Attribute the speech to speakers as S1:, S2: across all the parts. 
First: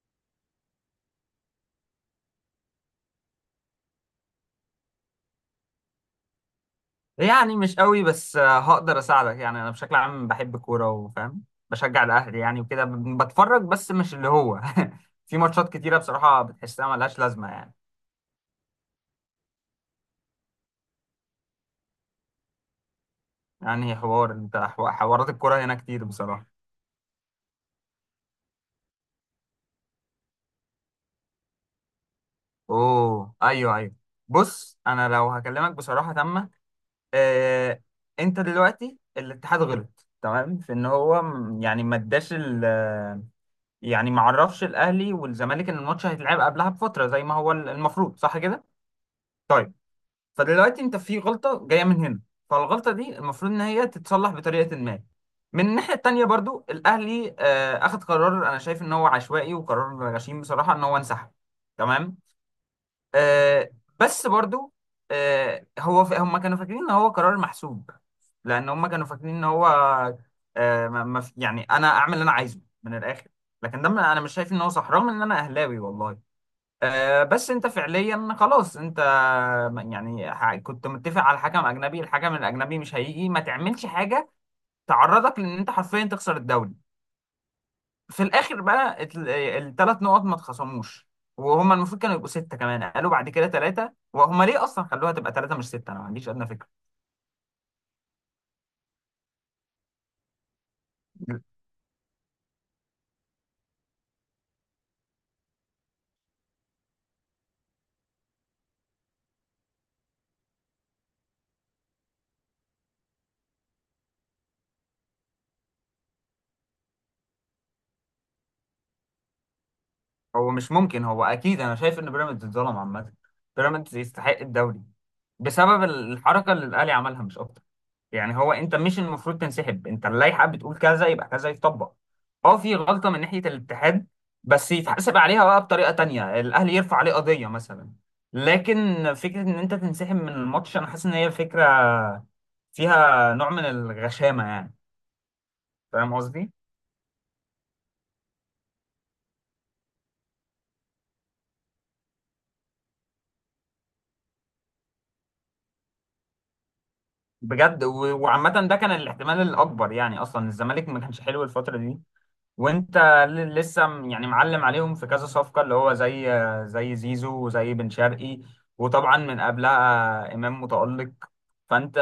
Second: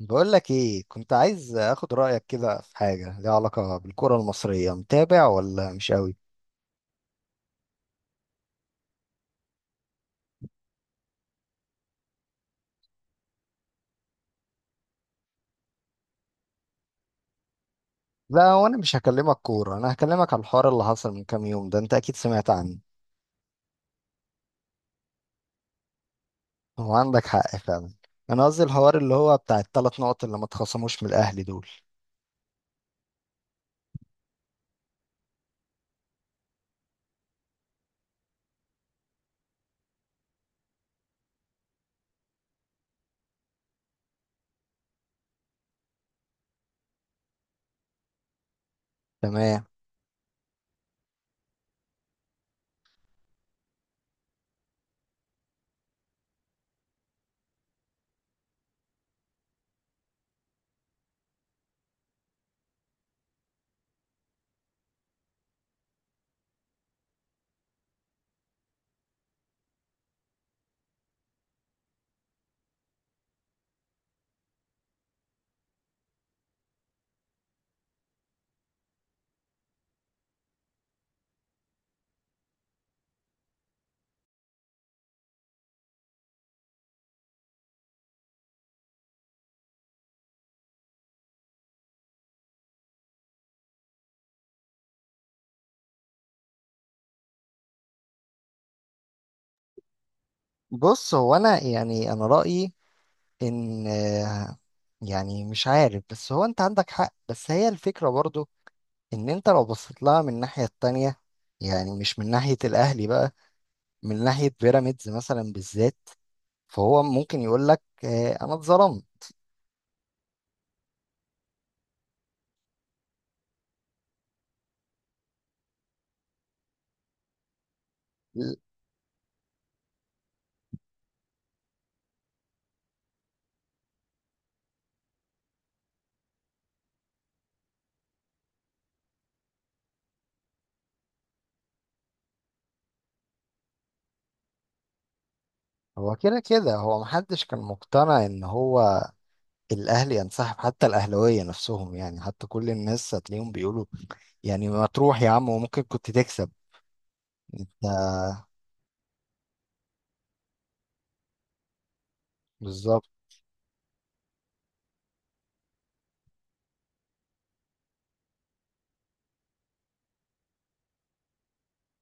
S1: بقول لك ايه، كنت عايز اخد رايك كده في حاجه ليها علاقه بالكره المصريه. متابع ولا مش قوي؟
S2: يعني مش قوي بس هقدر اساعدك. يعني انا بشكل عام بحب الكوره وفاهم، بشجع الاهلي يعني وكده بتفرج، بس مش اللي هو. في ماتشات كتيره بصراحه بتحسها ملهاش لازمه يعني.
S1: لا وانا مش هكلمك كوره، انا هكلمك على الحوار اللي حصل من كام يوم ده. انت اكيد سمعت عنه.
S2: يعني حوار انت حوارات الكوره هنا كتير بصراحه.
S1: هو عندك حق فعلا. انا قصدي الحوار اللي هو بتاع الثلاث نقط اللي ما اتخصموش من الاهلي دول.
S2: اوه، ايوه، ايوه. بص، انا لو هكلمك بصراحه تامه. آه، انت دلوقتي الاتحاد غلط تمام في ان هو يعني ما اداش يعني ما عرفش الاهلي والزمالك ان الماتش هيتلعب قبلها بفتره زي ما هو المفروض، صح كده؟
S1: تمام.
S2: طيب. فدلوقتي انت في غلطه جايه من هنا. فالغلطه دي المفروض ان هي تتصلح بطريقه ما. من الناحيه التانيه برضو الاهلي اخد قرار انا شايف ان هو عشوائي وقرار غشيم بصراحه ان هو انسحب. تمام. آه، بس برضو، هو هم كانوا فاكرين ان هو قرار محسوب. لان هم كانوا فاكرين ان هو، آه، ما- ما في- يعني انا اعمل اللي انا عايزه من الاخر. لكن ده، انا مش شايف ان هو صح رغم ان انا اهلاوي والله. بس انت فعليا خلاص انت، يعني كنت متفق على حكم اجنبي. الحكم الاجنبي مش هيجي، ما تعملش حاجه تعرضك لان انت حرفيا تخسر الدوري في الاخر بقى. الثلاث نقط ما اتخصموش، وهما المفروض كانوا يبقوا 6، كمان قالوا بعد كده 3. وهما ليه اصلا خلوها تبقى 3 مش 6؟ انا ما عنديش ادنى فكره.
S1: بص، هو انا يعني انا رايي ان يعني مش عارف، بس هو انت عندك حق، بس هي الفكره برضو ان انت لو بصيت لها من الناحيه التانية، يعني مش من ناحية الأهلي بقى، من ناحية بيراميدز مثلا بالذات، فهو ممكن يقول لك أنا اتظلمت.
S2: هو مش ممكن، هو اكيد انا شايف ان بيراميدز اتظلم عامه. بيراميدز يستحق الدوري، بسبب الحركه اللي الاهلي عملها مش اكتر. يعني هو
S1: ل-
S2: انت مش المفروض تنسحب، انت اللائحه بتقول كذا يبقى كذا يتطبق. اه، في غلطه من ناحيه الاتحاد، بس يتحاسب عليها بقى بطريقه تانية، الاهلي يرفع عليه قضيه مثلا. لكن فكره ان انت تنسحب من الماتش، انا حاسس ان هي فكره فيها نوع من الغشامه يعني. فاهم
S1: هو كده
S2: قصدي؟
S1: كده هو محدش كان مقتنع إن هو الأهلي ينسحب، حتى الأهلاوية نفسهم، يعني حتى كل الناس هتلاقيهم بيقولوا يعني ما تروح يا عم وممكن كنت تكسب.
S2: بجد.
S1: ده
S2: وعامه ده كان الاحتمال الاكبر، يعني اصلا الزمالك ما كانش حلو الفتره دي. وانت
S1: بالظبط.
S2: لسه يعني معلم عليهم في كذا صفقة اللي هو زي زيزو وزي بن شرقي. وطبعا من قبلها إمام متألق. فانت،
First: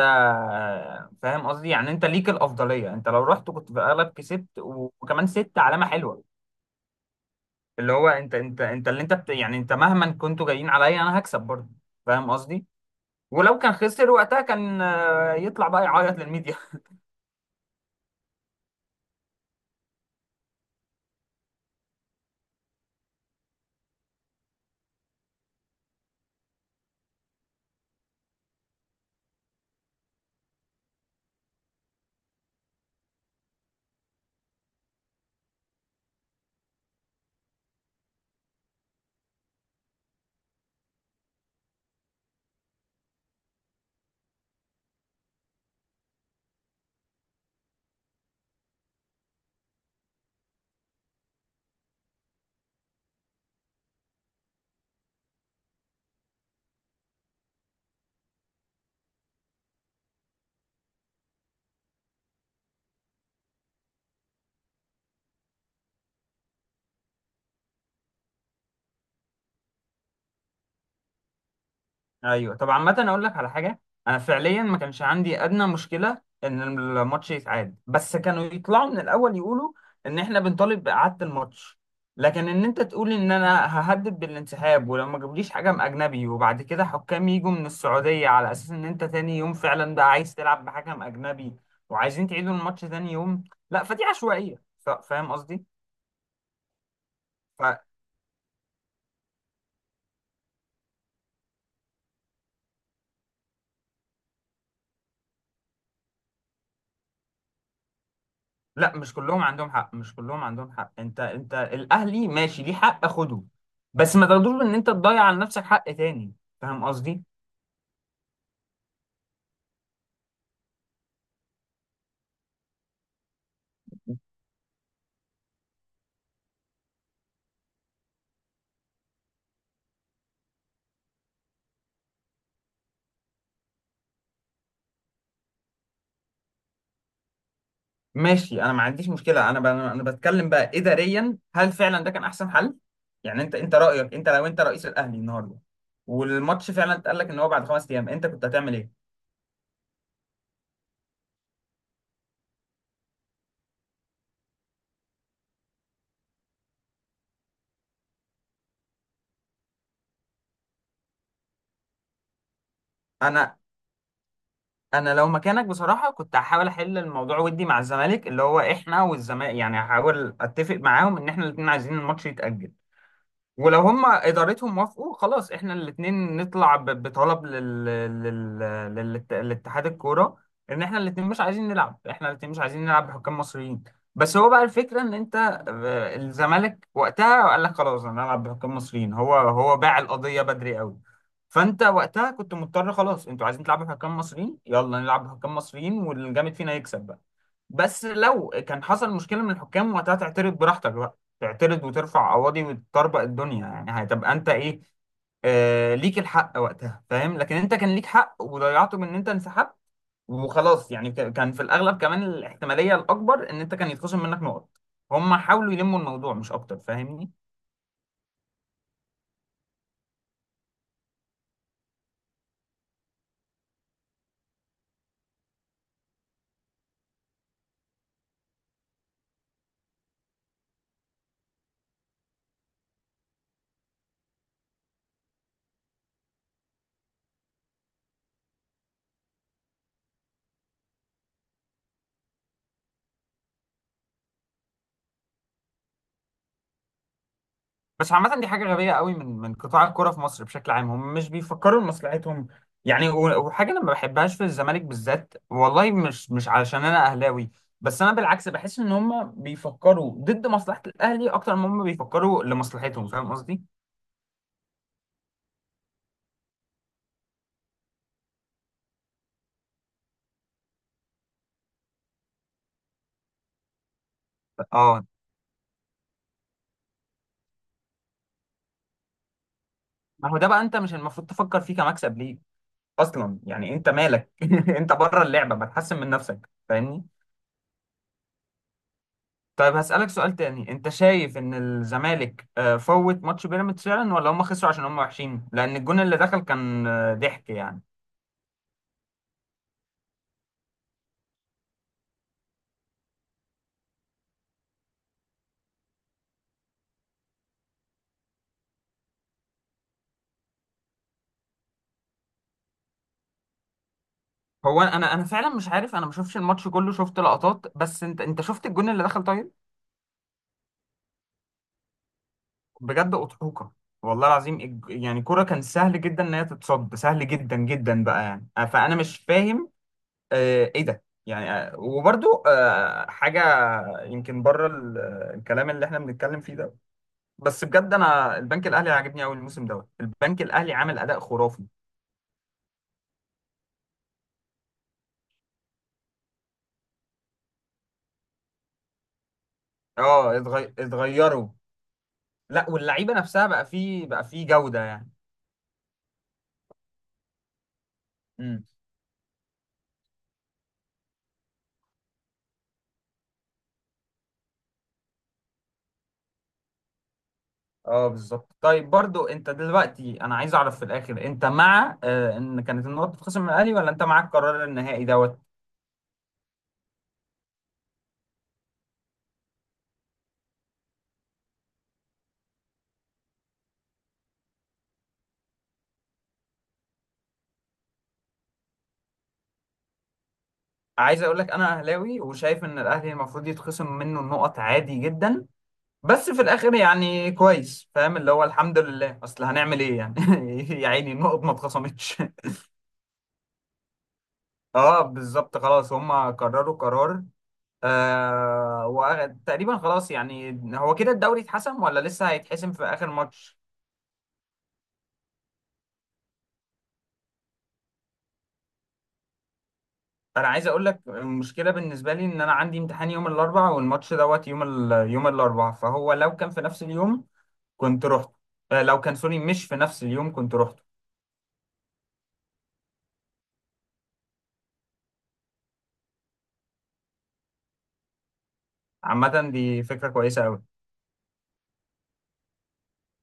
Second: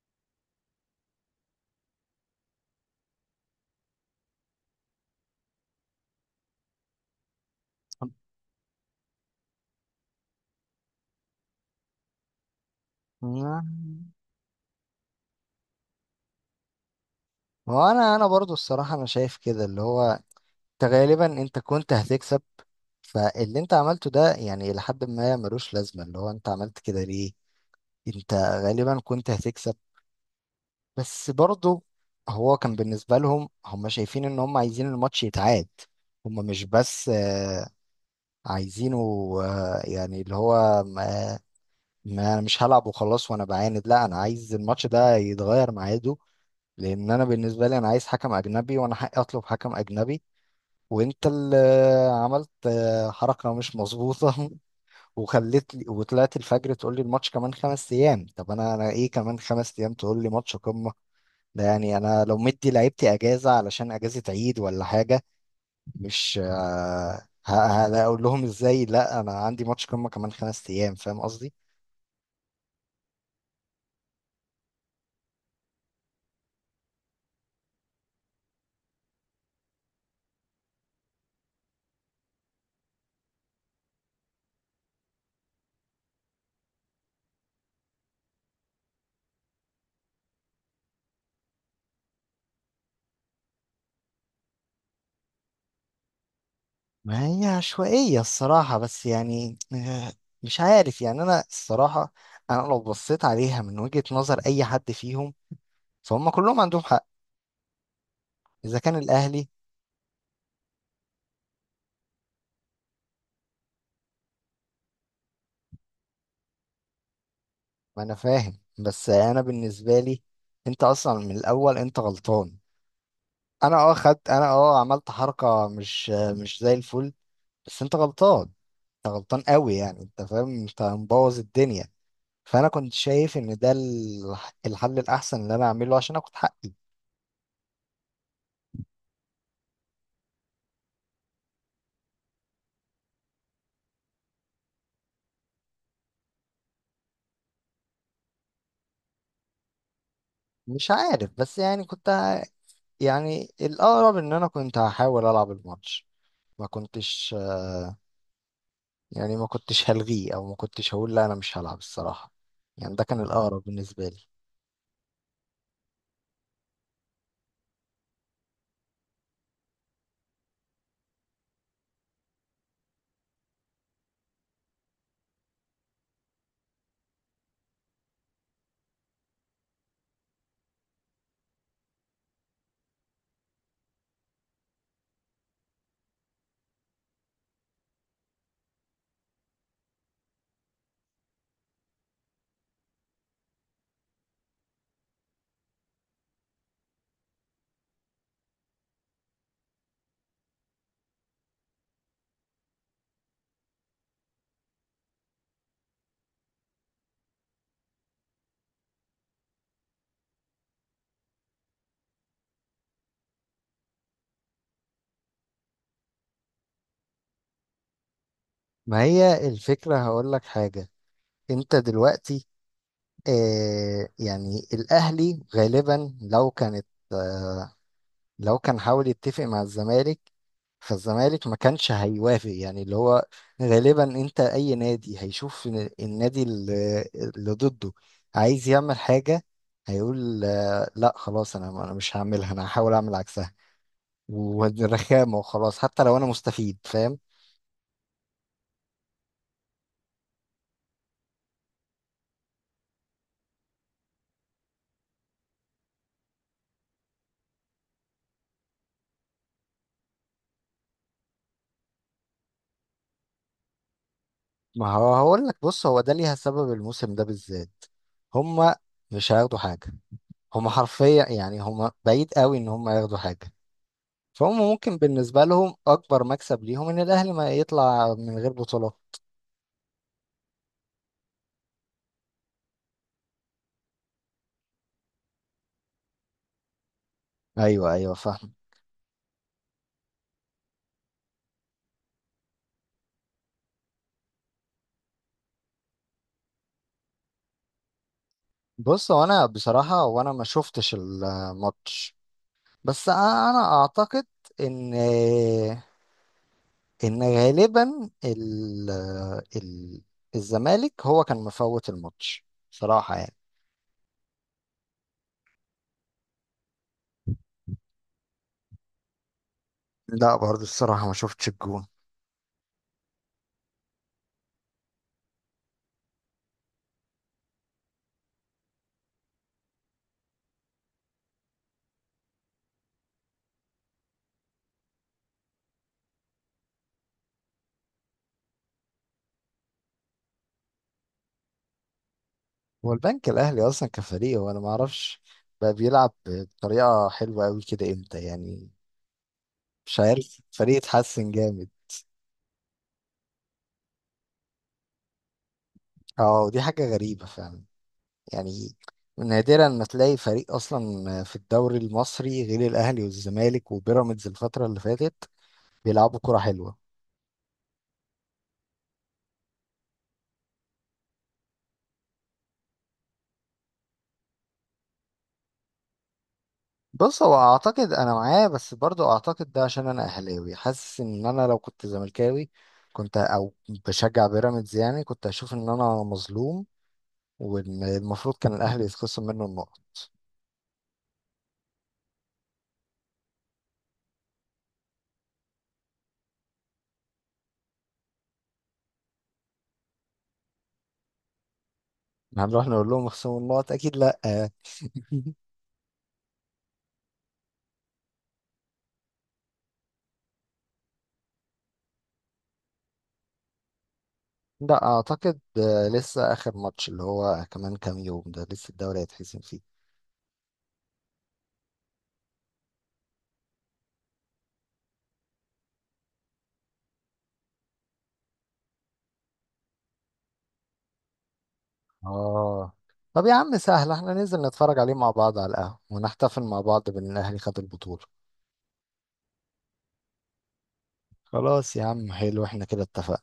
S2: فاهم قصدي؟ يعني انت ليك الأفضلية، انت لو رحت كنت في الأغلب كسبت، وكمان 6 علامة حلوة. اللي هو انت اللي انت بت يعني، انت مهما كنتوا جايين عليا انا هكسب برضه. فاهم قصدي؟ ولو كان خسر
S1: مم.
S2: وقتها كان يطلع بقى يعيط للميديا.
S1: هو أنا أنا برضو الصراحة أنا شايف كده، اللي هو أنت غالبا أنت كنت هتكسب. فاللي انت عملته ده يعني لحد ما ملوش لازمة، اللي هو انت عملت كده ليه؟ انت غالبا كنت هتكسب. بس برضه هو كان بالنسبة لهم، هم شايفين ان هم عايزين الماتش يتعاد. هم مش بس عايزينه يعني اللي هو ما انا مش هلعب وخلاص وانا بعاند. لا انا عايز الماتش ده يتغير ميعاده، لان انا بالنسبة لي انا عايز حكم اجنبي وانا حقي اطلب حكم اجنبي. وانت اللي عملت حركة مش مظبوطة. وخليت وطلعت الفجر تقول لي الماتش كمان خمس ايام. طب انا انا ايه كمان خمس ايام تقول لي ماتش قمة؟ ده يعني انا لو مدي لعيبتي اجازه علشان اجازه عيد ولا حاجه، مش هقول لهم ازاي؟ لا انا عندي ماتش قمه كمان خمس ايام، فاهم قصدي؟
S2: ايوه. طب عامة اقول لك على حاجة. انا فعليا ما كانش عندي ادنى مشكلة ان الماتش يتعاد، بس كانوا يطلعوا من الاول يقولوا ان احنا بنطالب باعادة الماتش. لكن ان انت تقول ان انا ههدد بالانسحاب ولو ما جابوليش حكم اجنبي، وبعد كده حكام يجوا من السعودية، على اساس ان انت تاني يوم فعلا بقى عايز تلعب بحكم اجنبي وعايزين تعيدوا الماتش تاني يوم، لا فدي عشوائية. فاهم قصدي؟
S1: ما هي عشوائيه الصراحه، بس يعني مش عارف، يعني انا الصراحه انا لو بصيت عليها من وجهه نظر اي حد فيهم، فهم كلهم عندهم حق. اذا كان
S2: لا، مش كلهم
S1: الاهلي،
S2: عندهم حق، مش كلهم عندهم حق. انت، الاهلي ماشي ليه حق خده، بس ما تاخدوش ان انت تضيع على نفسك حق تاني. فاهم قصدي؟
S1: ما انا فاهم، بس انا بالنسبه لي انت اصلا من الاول انت غلطان. انا اه خدت، انا اه عملت حركه مش زي الفل، بس انت غلطان. انت غلطان قوي، يعني انت فاهم انت مبوظ الدنيا. فانا كنت شايف ان ده الحل الاحسن اللي انا اعمله عشان اخد حقي.
S2: ماشي، انا ما عنديش مشكله. انا انا بتكلم بقى اداريا، هل فعلا ده كان احسن حل؟ يعني انت رايك، انت لو انت رئيس الاهلي النهارده والماتش فعلا اتقال لك ان هو بعد 5 ايام، انت كنت هتعمل ايه؟
S1: مش عارف، بس يعني يعني الاقرب ان انا كنت هحاول العب الماتش. ما كنتش، يعني ما كنتش هلغيه، او ما كنتش هقول لا انا مش هلعب الصراحة. يعني ده كان
S2: انا،
S1: الاقرب بالنسبة لي.
S2: انا لو مكانك بصراحه كنت هحاول احل الموضوع ودي مع الزمالك، اللي هو احنا والزمالك يعني هحاول اتفق معاهم ان احنا الاثنين عايزين الماتش يتاجل. ولو هم ادارتهم وافقوا خلاص، احنا الاثنين نطلع بطلب لل... لاتحاد الكوره ان احنا الاثنين مش عايزين نلعب بحكام مصريين. بس هو بقى الفكره ان انت، الزمالك وقتها قال لك خلاص انا هلعب بحكام مصريين. هو باع القضيه بدري قوي. فانت وقتها كنت مضطر، خلاص انتوا عايزين تلعبوا بحكام مصريين، يلا نلعب بحكام مصريين والجامد فينا يكسب. بس لو كان حصل مشكله من الحكام وقتها، تعترض براحتك بقى، تعترض وترفع قواضي وتطربق الدنيا، يعني هتبقى انت ايه. آه، ليك الحق وقتها، فاهم؟ لكن انت كان ليك حق وضيعته من ان انت انسحبت وخلاص، يعني كان في الاغلب كمان الاحتماليه الاكبر ان انت كان يتخصم منك نقط. هم حاولوا يلموا الموضوع مش اكتر، فاهمني؟
S1: ما هي الفكرة، هقول لك حاجة. انت دلوقتي، آه يعني الاهلي غالبا لو كانت، لو كان حاول يتفق مع الزمالك، فالزمالك ما كانش هيوافق، يعني اللي هو غالبا انت اي نادي هيشوف إن النادي اللي ضده عايز يعمل حاجة، هيقول لا خلاص انا مش هعملها، انا هحاول اعمل عكسها والرخامة وخلاص، حتى لو انا مستفيد، فاهم؟
S2: بس عامة دي حاجة غبية قوي من قطاع الكرة في مصر بشكل عام، هم مش بيفكروا لمصلحتهم. يعني وحاجة أنا ما بحبهاش في الزمالك بالذات والله، مش علشان أنا أهلاوي. بس أنا بالعكس بحس إن هم بيفكروا ضد مصلحة الأهلي أكتر ما هم بيفكروا لمصلحتهم، فاهم قصدي؟
S1: ما هو هقول لك، بص هو ده ليها سبب الموسم ده بالذات. هما مش هياخدوا حاجة. هما حرفيا يعني هما بعيد قوي ان هما ياخدوا حاجة. فهم ممكن
S2: أه.
S1: بالنسبة لهم أكبر مكسب ليهم إن الأهلي ما يطلع من غير بطولة.
S2: ما هو ده بقى أنت مش المفروض تفكر فيه كمكسب ليه أصلا. يعني أنت مالك، أنت بره اللعبة بتحسن من نفسك، فاهمني؟
S1: أيوه أيوه، فاهم.
S2: طيب، هسألك سؤال تاني. انت شايف ان الزمالك فوت ماتش بيراميدز فعلا، ولا هم خسروا عشان هم وحشين؟ لان الجون اللي دخل كان ضحك يعني.
S1: بص، هو أنا بصراحة وأنا ما شفتش الماتش، بس أنا أعتقد إن، إن غالبا ال... الزمالك هو كان مفوت الماتش صراحة يعني.
S2: هو انا فعلا مش عارف، انا ما شفتش الماتش كله، شفت لقطات بس. انت شفت الجون اللي دخل، طيب؟
S1: لا برضه الصراحة ما شفتش الجون.
S2: بجد اضحوكه. والله العظيم، يعني كرة كان سهل جدا ان هي تتصد، سهل جدا جدا بقى يعني. فانا مش فاهم ايه ده يعني. وبرضو حاجة يمكن بره الكلام اللي احنا بنتكلم فيه ده. بس بجد، انا البنك الاهلي عاجبني قوي الموسم دوت. البنك الاهلي عامل اداء خرافي.
S1: هو البنك الأهلي أصلا كفريق، وأنا ما أعرفش بقى بيلعب بطريقة حلوة أوي كده إمتى يعني؟ مش
S2: اه،
S1: عارف، فريق اتحسن
S2: اتغيروا.
S1: جامد.
S2: لا، واللعيبه نفسها بقى فيه جوده يعني.
S1: اه دي حاجة غريبة فعلا
S2: امم.
S1: يعني. نادرا ما تلاقي فريق اصلا في الدوري المصري غير الاهلي والزمالك وبيراميدز الفترة اللي فاتت بيلعبوا كرة حلوة.
S2: اه، بالظبط. طيب، برضو انت دلوقتي انا عايز اعرف في الاخر، انت مع ان كانت النقط تتخصم من الاهلي، ولا انت معاك قرار النهائي دوت؟
S1: بص هو اعتقد انا معاه، بس برضو اعتقد ده عشان انا اهلاوي، حاسس ان انا لو كنت زملكاوي كنت او بشجع بيراميدز يعني كنت اشوف ان انا مظلوم، وان المفروض كان الاهلي يتخصم منه النقط.
S2: عايز اقول لك، انا اهلاوي وشايف ان الاهلي المفروض يتخصم منه النقط عادي جدا. بس في الاخر يعني كويس، فاهم اللي هو الحمد لله. اصل هنعمل ايه يعني؟ يا عيني، النقط ما اتخصمتش.
S1: هنروح نقول لهم اخصموا النقط؟ اكيد لا.
S2: اه بالظبط، خلاص هم قرروا قرار. وتقريبا خلاص يعني، هو كده الدوري اتحسم، ولا لسه هيتحسم في اخر ماتش؟
S1: لا اعتقد لسه اخر ماتش اللي هو كمان كام يوم ده لسه الدوري هيتحسم فيه.
S2: انا عايز اقول لك، المشكله بالنسبه لي ان انا عندي امتحان يوم الاربعاء، والماتش دوت يوم الاربعاء. فهو لو كان في نفس اليوم كنت رحت. لو كان، سوري، مش في نفس اليوم كنت رحت.
S1: اه. طب يا عم سهل، احنا ننزل نتفرج عليه مع بعض على القهوة ونحتفل مع بعض بان الاهلي خد البطولة.
S2: عامه دي فكره كويسه قوي.
S1: خلاص يا عم، حلو، احنا كده اتفقنا.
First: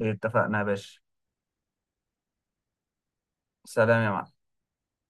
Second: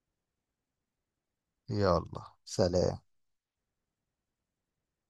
S2: اتفقنا يا باشا.
S1: يلا سلام.
S2: سلام يا معلم.